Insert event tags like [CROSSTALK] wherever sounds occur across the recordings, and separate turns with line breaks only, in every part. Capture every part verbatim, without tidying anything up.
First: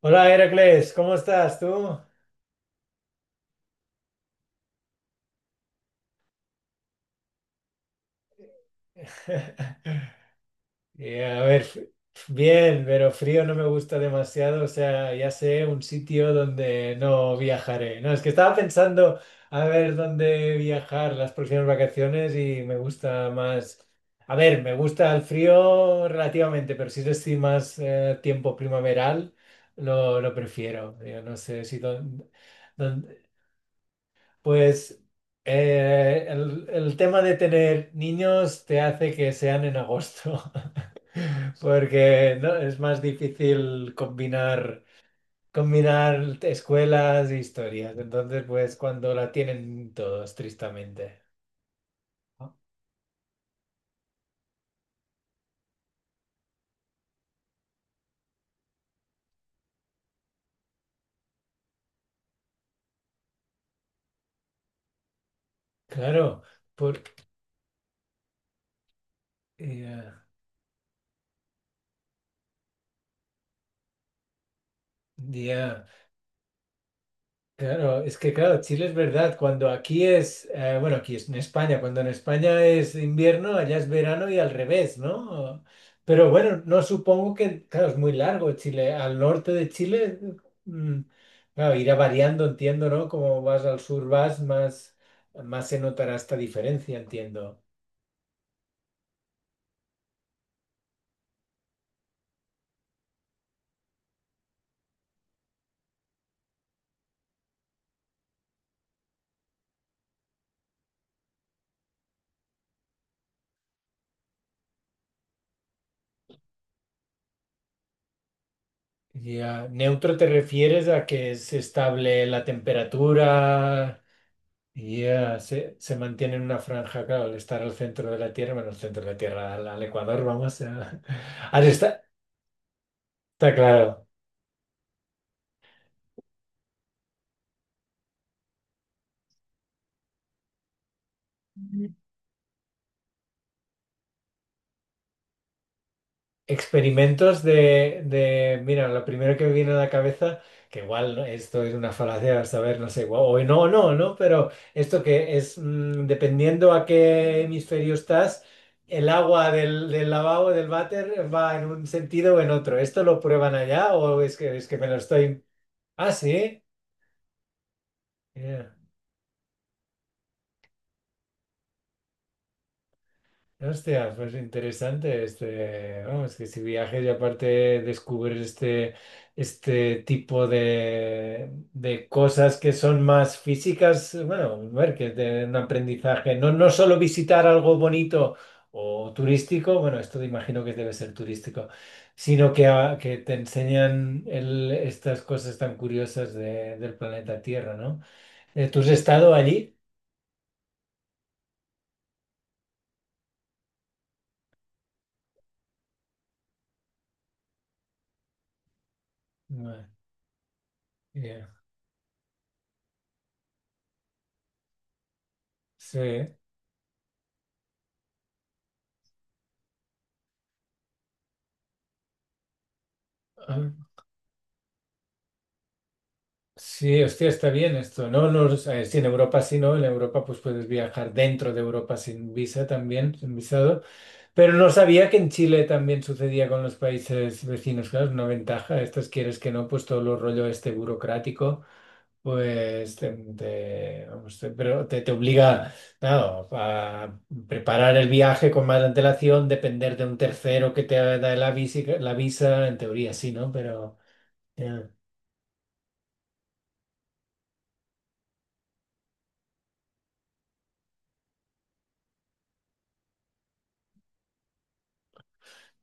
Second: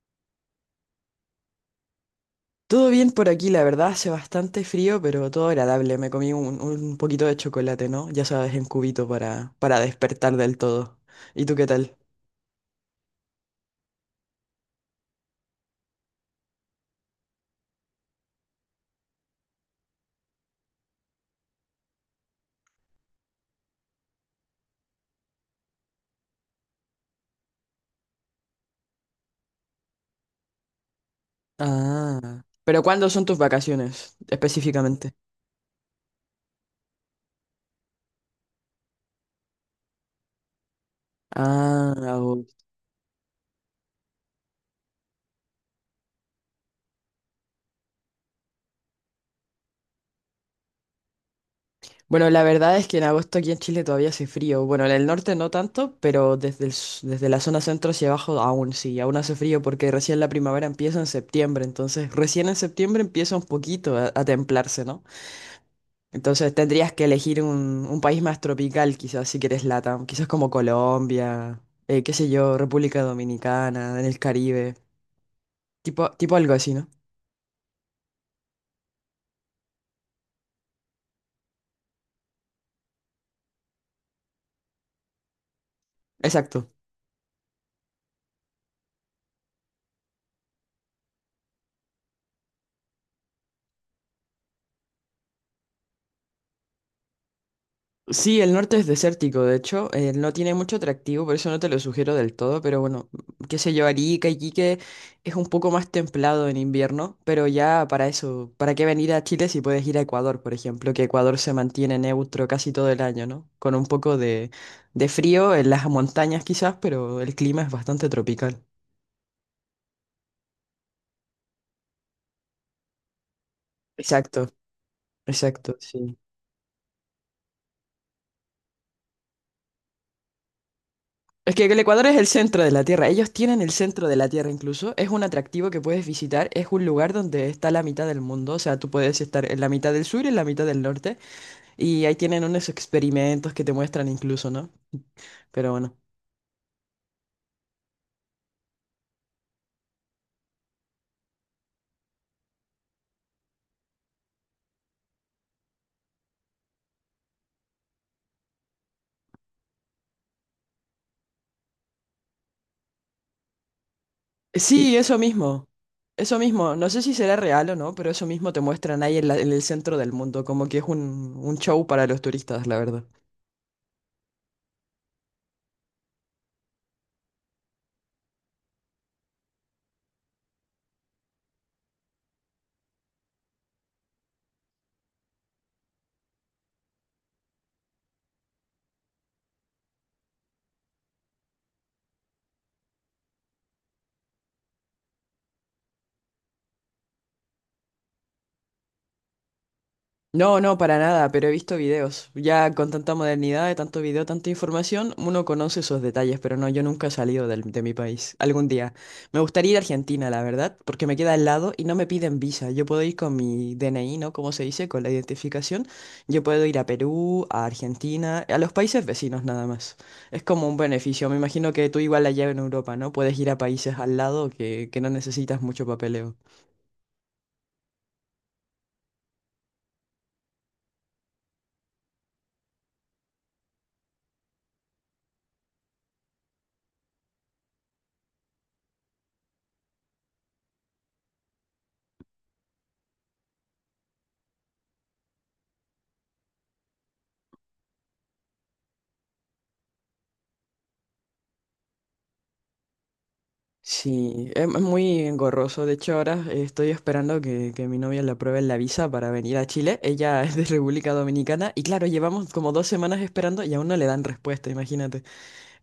Hola Heracles, ¿cómo estás tú?
Todo bien por aquí, la verdad, hace bastante frío, pero todo agradable. Me comí un, un poquito de chocolate, ¿no? Ya sabes, en cubito para, para
[LAUGHS]
despertar del todo.
Eh, a
¿Y tú
ver,
qué
f-
tal?
bien, pero frío no me gusta demasiado, o sea, ya sé un sitio donde no viajaré. No, es que estaba pensando a ver dónde viajar las próximas vacaciones y me gusta más. A ver, me gusta el frío relativamente, pero si es así más eh, tiempo primaveral, lo, lo prefiero. Yo no sé si dónde.
Ah. ¿Pero cuándo son tus vacaciones
Pues
específicamente?
eh, el, el tema de tener niños te hace que sean en agosto, [LAUGHS]
Ah,
porque
agosto.
no, es más difícil combinar, combinar escuelas e historias. Entonces, pues cuando la tienen todos, tristemente.
Bueno, la
¿No?
verdad es que en agosto aquí en Chile todavía hace frío. Bueno, en el norte no tanto, pero desde el s- desde la zona centro hacia abajo aún sí, aún hace frío porque recién la primavera empieza en septiembre, entonces recién en septiembre empieza un poquito a a templarse, ¿no?
Claro,
Entonces tendrías
por,
que elegir un, un país más tropical, quizás si quieres LATAM,
ya,
quizás como Colombia, eh, qué sé yo, República Dominicana, en el Caribe,
ya.
tipo, tipo algo así, ¿no?
Claro, es que claro, Chile es verdad, cuando aquí es, eh, bueno, aquí es en España, cuando en España es invierno, allá es verano y al revés, ¿no? Pero bueno,
Exacto.
no supongo que, claro, es muy largo Chile, al norte de Chile, mm, claro, irá variando, entiendo, ¿no? Como vas al sur vas, más, más se notará esta diferencia, entiendo.
Sí, el norte es desértico, de hecho, eh, no tiene mucho atractivo, por eso no te lo sugiero del todo, pero bueno, qué sé yo, Arica, Iquique es un poco más templado en invierno, pero ya para eso, ¿para qué venir a Chile si puedes ir a Ecuador, por ejemplo, que Ecuador se mantiene neutro casi todo el año, ¿no? Con un poco de, de frío en las montañas quizás, pero el clima es bastante tropical.
Ya, neutro te refieres a que es estable la temperatura.
Exacto,
Y eh,
exacto,
se, se
sí.
mantiene en una franja, claro, al estar al centro de la Tierra, bueno, al centro de la Tierra, al, al Ecuador, vamos, a- [LAUGHS]
Es
al
que el
estar,
Ecuador es el centro de la Tierra. Ellos
está
tienen el
claro.
centro de la Tierra incluso. Es un atractivo que puedes visitar. Es un lugar donde está la mitad del mundo. O sea, tú puedes estar en la mitad del sur y en la mitad del norte. Y ahí tienen unos experimentos que te muestran incluso, ¿no? Pero bueno.
Experimentos de, de, mira, lo primero que me viene a la cabeza, que igual ¿no? esto es una falacia, a saber, no sé, guau, o no, no, no, pero esto que es, mm, dependiendo a qué hemisferio estás, el agua del, del lavabo, del váter, va en un sentido o en otro. ¿Esto lo prueban allá o es que, es que me lo
Sí, eso
estoy?
mismo.
Ah,
Eso
sí.
mismo. No sé si será real o no, pero eso mismo te
Yeah.
muestran ahí en, la- en el centro del mundo. Como que es un, un show para los turistas, la verdad.
Hostia, pues interesante este, vamos, que si viajes y aparte descubres este, este tipo de, de cosas que son más físicas, bueno, a ver que es de un aprendizaje, no, no solo visitar algo bonito o turístico, bueno, esto imagino que debe ser turístico, sino que, a- que te enseñan el- estas cosas tan curiosas de- del planeta Tierra, ¿no? Eh, ¿Tú has estado allí?
No, no, para nada, pero he visto videos. Ya con tanta modernidad, de tanto video, tanta información, uno conoce esos detalles, pero no, yo nunca he salido del- de mi país. Algún día. Me gustaría ir a
Ah,
Argentina, la verdad, porque me queda al
ya.
lado y no me piden visa. Yo puedo ir con mi D N I, ¿no? Como se dice, con la identificación.
Sí.
Yo puedo ir a Perú, a Argentina, a los países vecinos nada más. Es como un beneficio. Me imagino que tú igual allá en Europa, ¿no? Puedes ir a países al lado que, que no necesitas mucho papeleo.
Sí, hostia, está bien esto, ¿no? No, o sea, sí, en Europa sí, ¿no? En Europa pues puedes viajar dentro de Europa sin visa también, sin visado. Pero no sabía que en Chile también sucedía con los países vecinos, claro, es una ventaja. Estos quieres que no, pues todo lo rollo este burocrático, pues te, te- vamos, te- pero te, te obliga, claro, a preparar el viaje con más antelación, depender de un tercero que te da la visa, la visa, en teoría sí, ¿no? Pero
Sí, es, es
ya,
muy engorroso. De hecho, ahora eh, estoy esperando que, que mi novia le apruebe la visa para venir a Chile. Ella [LAUGHS] es de República Dominicana y claro, llevamos como dos semanas esperando y aún no le dan respuesta, imagínate.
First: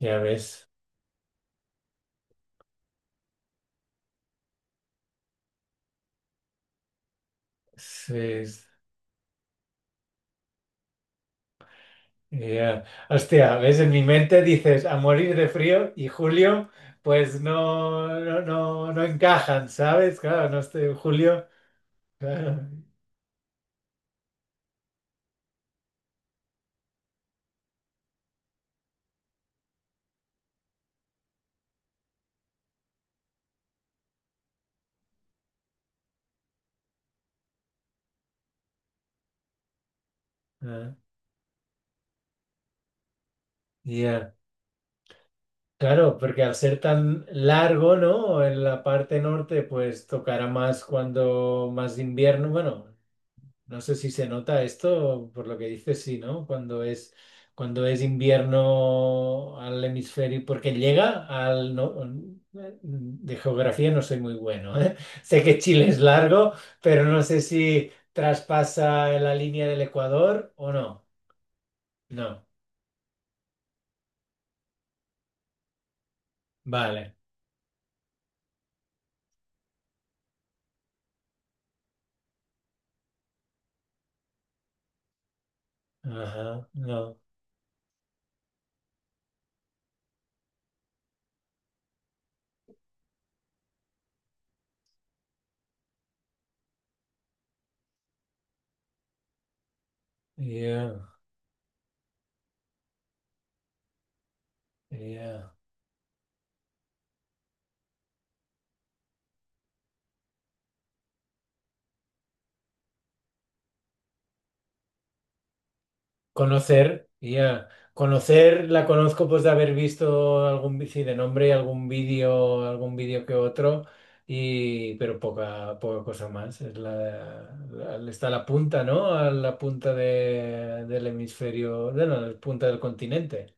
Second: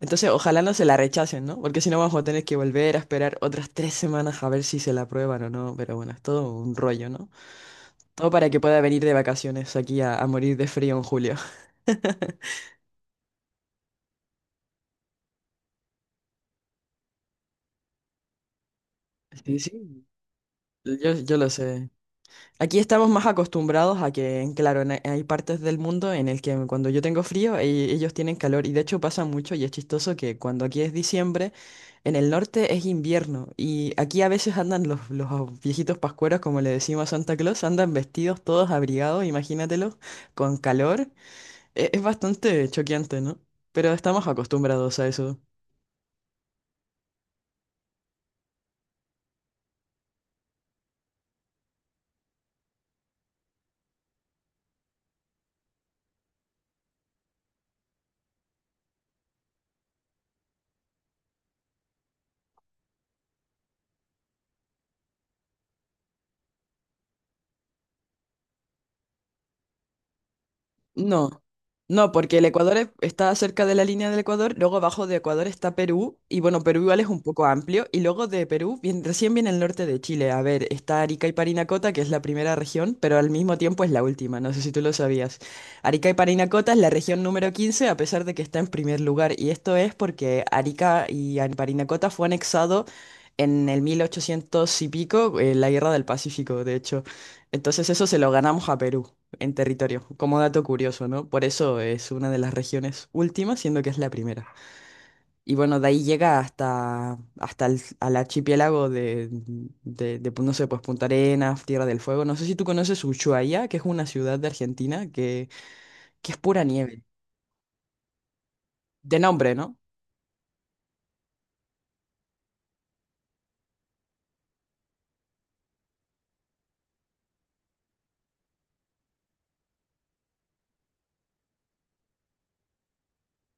ya
ojalá
ves.
no se la rechacen, ¿no? Porque si no, vamos a tener que volver a esperar otras tres semanas a ver si se la aprueban o no. Pero bueno, es todo un rollo, ¿no? Todo
Sí.
para que pueda venir de vacaciones aquí a, a morir de frío en julio. [LAUGHS]
Ya, hostia, ves, en mi mente dices a morir de frío y julio, pues no, no, no, no
Sí,
encajan,
sí.
¿sabes? Claro, no estoy en
Yo, yo
julio.
lo sé.
Claro,
Aquí estamos más acostumbrados a que, claro, en- hay partes del mundo en el que cuando yo tengo frío, e- ellos tienen calor. Y de hecho pasa mucho y es chistoso que cuando aquí es diciembre, en el norte es invierno. Y aquí a veces andan los, los viejitos pascueros, como le decimos a Santa Claus, andan vestidos todos abrigados, imagínatelo, con
ah,
calor. E- es bastante choqueante, ¿no? Pero estamos
ya.
acostumbrados a eso.
Claro, porque al ser tan largo, ¿no? En la parte norte, pues tocará más cuando más invierno, bueno. No sé si se nota esto, por lo que dices, sí, ¿no? Cuando es, cuando es invierno al hemisferio, porque llega al. No. Mm, eh, mm, de geografía no soy muy bueno, ¿eh? [LAUGHS] Sé que Chile es largo, pero no sé si traspasa la línea del Ecuador o no.
No, no, porque
No.
el Ecuador es- está cerca de la línea del Ecuador, luego abajo de Ecuador está Perú, y bueno, Perú igual es
Vale.
un poco amplio, y luego de Perú viene- recién viene el norte de Chile. A ver, está Arica y Parinacota, que es la primera región, pero al mismo tiempo es la última, no sé si tú lo sabías. Arica y
Ajá,
Parinacota es la
no.
región número quince a pesar de que está en primer lugar, y esto es porque Arica y An- Parinacota fue anexado en el mil ochocientos y pico, en la Guerra del Pacífico, de hecho. Entonces eso se lo ganamos a Perú en territorio, como dato
Yeah,
curioso, ¿no? Por eso es una de las regiones últimas, siendo que es la primera.
yeah.
Y bueno, de ahí llega hasta, hasta el, al archipiélago de, de, de, pues, no sé, pues Punta Arenas, Tierra del Fuego. No sé si tú conoces Ushuaia, que es una ciudad de Argentina que, que es pura nieve.
Conocer, ya. Conocer, la
De
conozco pues de
nombre,
haber
¿no?
visto algún vi- sí, de nombre y algún vídeo, algún vídeo que otro, y pero poca, poca cosa más. Es la, la- está a la punta, ¿no? A la punta de- del hemisferio, bueno, la punta del continente.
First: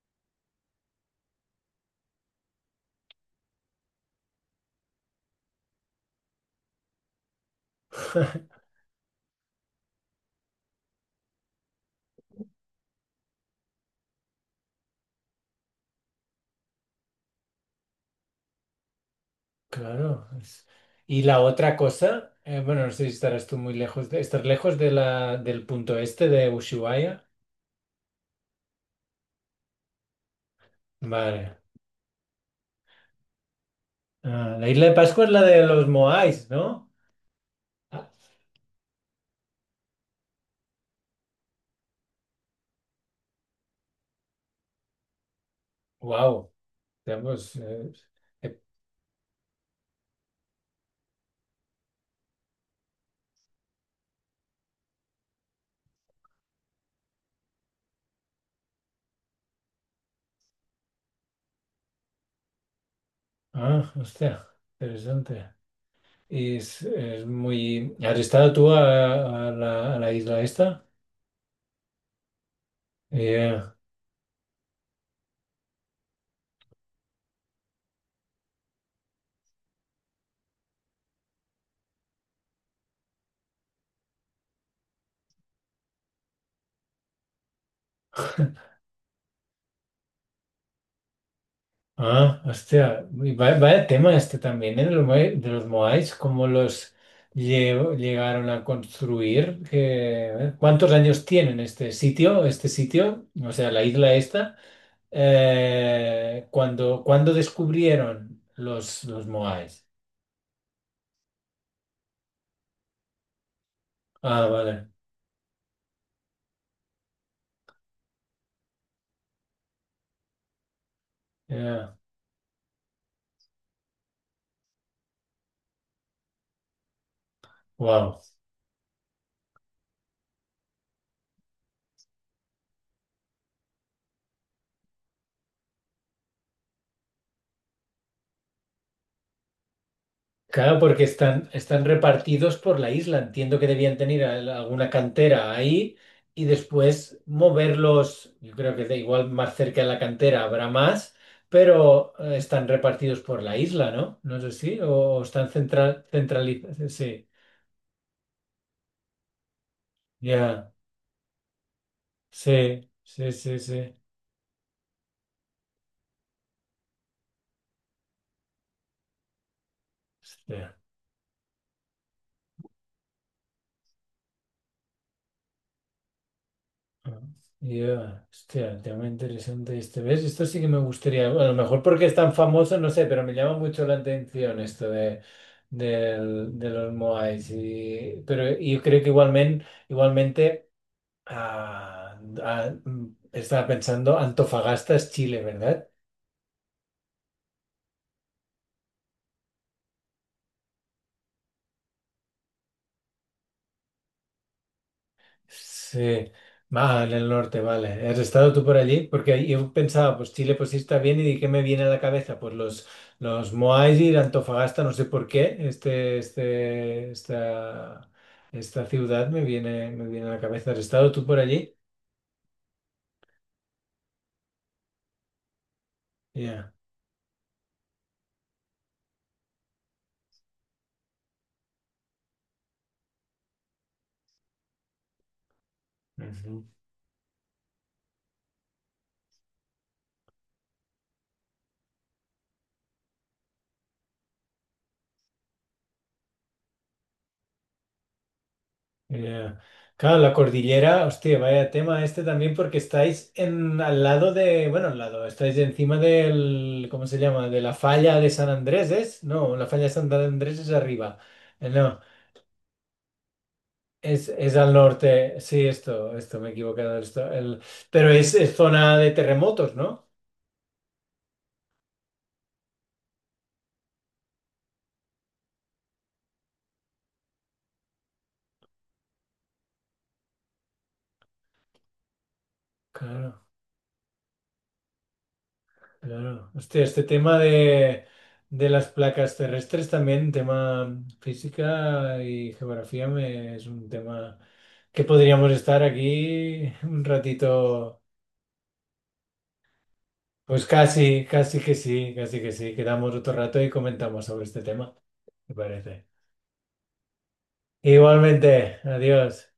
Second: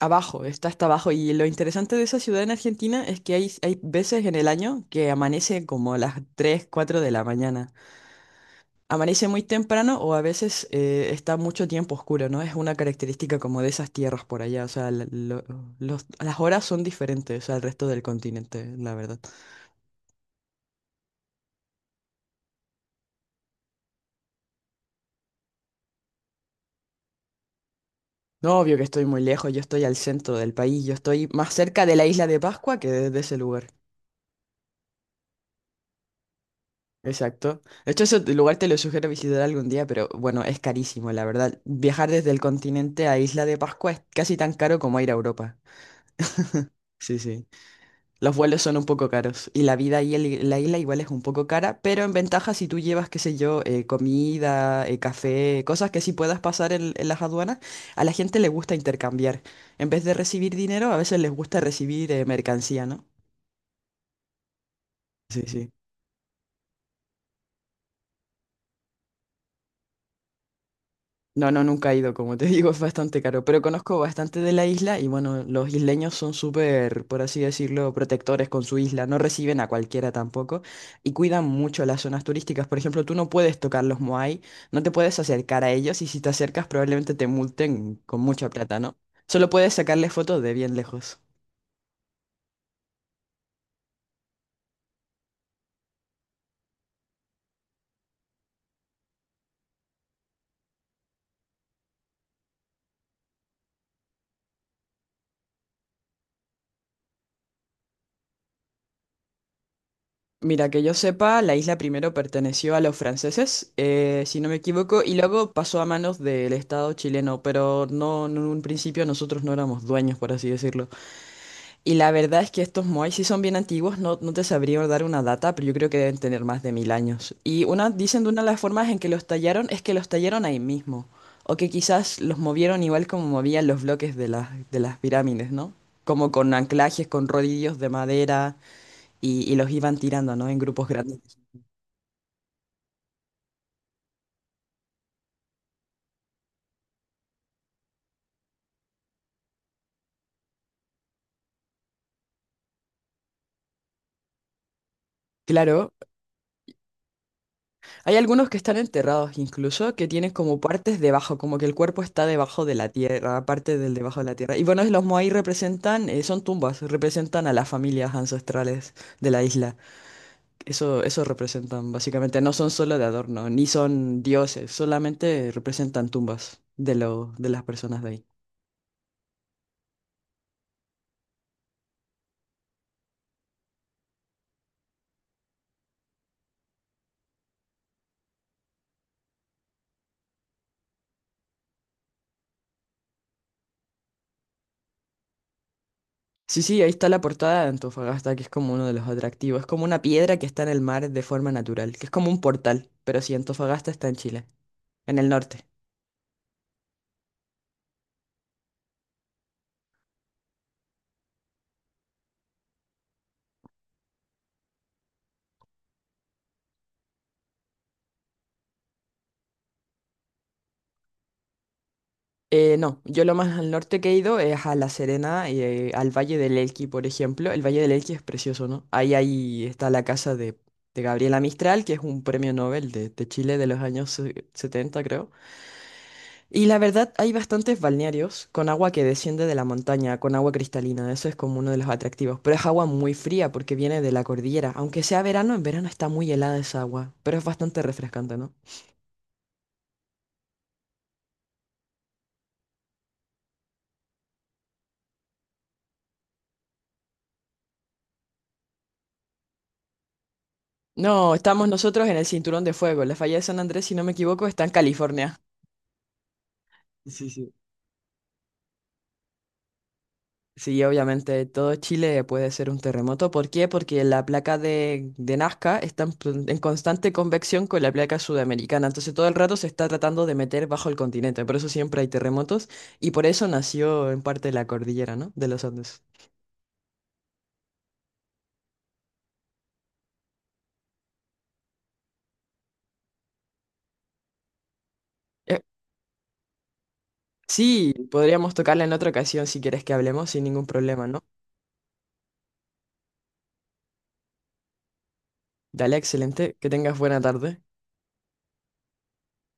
Abajo, está hasta abajo. Y lo interesante de esa ciudad en Argentina es que hay, hay veces en el año que amanece como a las tres cuatro de la mañana.
[LAUGHS]
Amanece muy temprano o a veces eh, está mucho tiempo oscuro, ¿no? Es una característica como de esas tierras por allá, o sea, la- lo- los- las horas son diferentes al resto del continente, la verdad.
Claro. es- Y la otra cosa, eh, bueno, no sé si estarás tú muy lejos de, estás lejos de la, del punto este de Ushuaia.
No, obvio que estoy muy lejos, yo estoy al centro del país, yo estoy más
Vale.
cerca de la isla de Pascua que de, de ese lugar.
Ah, la isla de Pascua es la de los Moais, ¿no?
Exacto. De hecho,
Ah,
ese lugar te lo sugiero visitar algún día, pero bueno, es carísimo, la verdad. Viajar desde el continente a Isla de Pascua es casi tan caro como ir a Europa.
wow,
Sí, sí.
pues, eh,
Los
eh,
vuelos son un poco caros y la vida ahí en la isla igual es un poco cara, pero en ventaja si tú llevas, qué sé yo, eh, comida, eh, café, cosas que sí puedas pasar en, en las aduanas, a la gente le gusta intercambiar. En vez de recibir dinero, a veces les gusta recibir eh, mercancía, ¿no?
ah, hostia,
Sí,
interesante.
sí.
Y es, es muy. ¿Has estado tú a, a la, a la isla esta?
No, no, nunca he ido, como te [LAUGHS] digo, es bastante caro,
Eh,
pero conozco bastante de la isla y bueno, los isleños son súper, por así decirlo, protectores con su isla, no reciben a cualquiera tampoco y cuidan mucho las zonas turísticas. Por ejemplo, tú no puedes tocar los moai, no te puedes acercar a ellos y si te acercas probablemente te multen con mucha plata, ¿no? Solo puedes sacarles fotos de bien lejos.
ah, hostia, y va- vaya, tema este también, ¿eh? De los, Moai- de los Moais, cómo los lle- llegaron a construir. Que- ¿cuántos años tienen este sitio, este sitio? O sea, la isla esta. Eh, cuando, cuando descubrieron los, los Moais.
Mira, que yo sepa, la isla primero perteneció a los franceses, eh, si
Ah,
no me
vale.
equivoco, y luego pasó a manos del Estado chileno, pero no, no en un principio nosotros no éramos dueños, por así decirlo. Y
Ya.
la verdad es que estos moais sí son bien antiguos, no, no te sabría dar una data, pero yo creo que deben tener más de mil años. Y una,
Wow.
dicen de una de las formas en que los tallaron es que los tallaron ahí mismo, o que quizás los movieron igual como movían los bloques de las, de las pirámides, ¿no? Como con anclajes, con rodillos de madera, y, y los iban tirando, ¿no? En
Claro,
grupos
porque
grandes.
están, están repartidos por la isla. Entiendo que debían tener al- alguna cantera ahí y después moverlos. Yo creo que da igual, más cerca de la cantera habrá más, pero eh, están repartidos por la isla, ¿no? No sé si, o, o están
Claro,
central, centralizados. Sí,
hay algunos que están enterrados incluso, que tienen como
ya.
partes debajo, como que el cuerpo está debajo de
Sí,
la
sí,
tierra,
sí,
parte del
sí.
debajo de la tierra. Y bueno, los Moai representan, eh, son tumbas, representan a las familias ancestrales de la isla.
Hostia.
Eso, eso representan básicamente, no son solo de adorno, ni son dioses, solamente representan tumbas de,
Ah,
lo, de las personas de ahí.
ya, hostia, tema interesante este. ¿Ves? Esto sí que me gustaría. A lo mejor porque es tan famoso, no sé, pero me llama mucho la atención esto de, del- de los Moais. Y, pero yo creo que igualmente, igualmente ah, ah, mm, estaba pensando, Antofagasta es Chile, ¿verdad?
Sí, sí, ahí está la portada de Antofagasta, que es como uno de los atractivos. Es como una piedra que está en el mar de forma natural, que es como un portal, pero sí, Antofagasta está en Chile, en el norte.
Sí, vale, el norte, vale. ¿Has estado tú por allí? Porque yo pensaba, pues Chile, pues sí está bien, y di, ¿qué me viene a la cabeza? Pues los, los Moais y la Antofagasta, no sé por qué, este, este, esta, esta ciudad me viene, me viene a la cabeza. ¿Has estado tú por allí?
Eh, no, yo lo más al norte que he ido es a La Serena, y eh, al Valle del
Ya.
Elqui, por ejemplo. El Valle del Elqui es precioso, ¿no? Ahí, ahí está la casa de, de Gabriela Mistral, que es un premio Nobel de, de Chile de los años eh, setenta, creo.
Ujú.
Y la verdad, hay bastantes balnearios con agua que desciende de la montaña, con agua cristalina. Eso es como uno de los atractivos. Pero es agua muy fría porque viene de la cordillera. Aunque sea verano, en verano está muy helada esa agua, pero es bastante refrescante, ¿no?
Ya. Claro, la cordillera, hostia, vaya tema este también porque estáis en al lado de, bueno, al lado, estáis encima del, ¿cómo se llama? De la falla de San Andrés, ¿es? No, la falla de San Andrés es arriba.
No, estamos
Eh, No,
nosotros en el Cinturón de Fuego. La falla de San Andrés, si no me
es,
equivoco,
es
está en
al
California.
norte. Sí, esto, esto, me he equivocado. Esto,
Sí, sí.
el, pero es, es zona de terremotos, ¿no?
Sí, obviamente todo Chile puede ser un terremoto. ¿Por qué? Porque la placa de, de Nazca está en, pl- en constante convección con la placa sudamericana. Entonces todo el rato se está tratando de meter bajo el continente. Por eso siempre hay terremotos y por
Claro.
eso nació en parte la cordillera, ¿no? De los Andes.
Claro. Hostia, este tema de, de las placas terrestres también, tema física y geografía, me- es un tema que podríamos
Eh,
estar aquí un
sí,
ratito.
podríamos tocarla en otra ocasión si quieres que hablemos sin
Pues
ningún problema,
casi,
¿no?
casi que sí, casi que sí. Quedamos otro rato y comentamos sobre este tema, me
Dale,
parece.
excelente. Que tengas buena tarde.
Igualmente, adiós.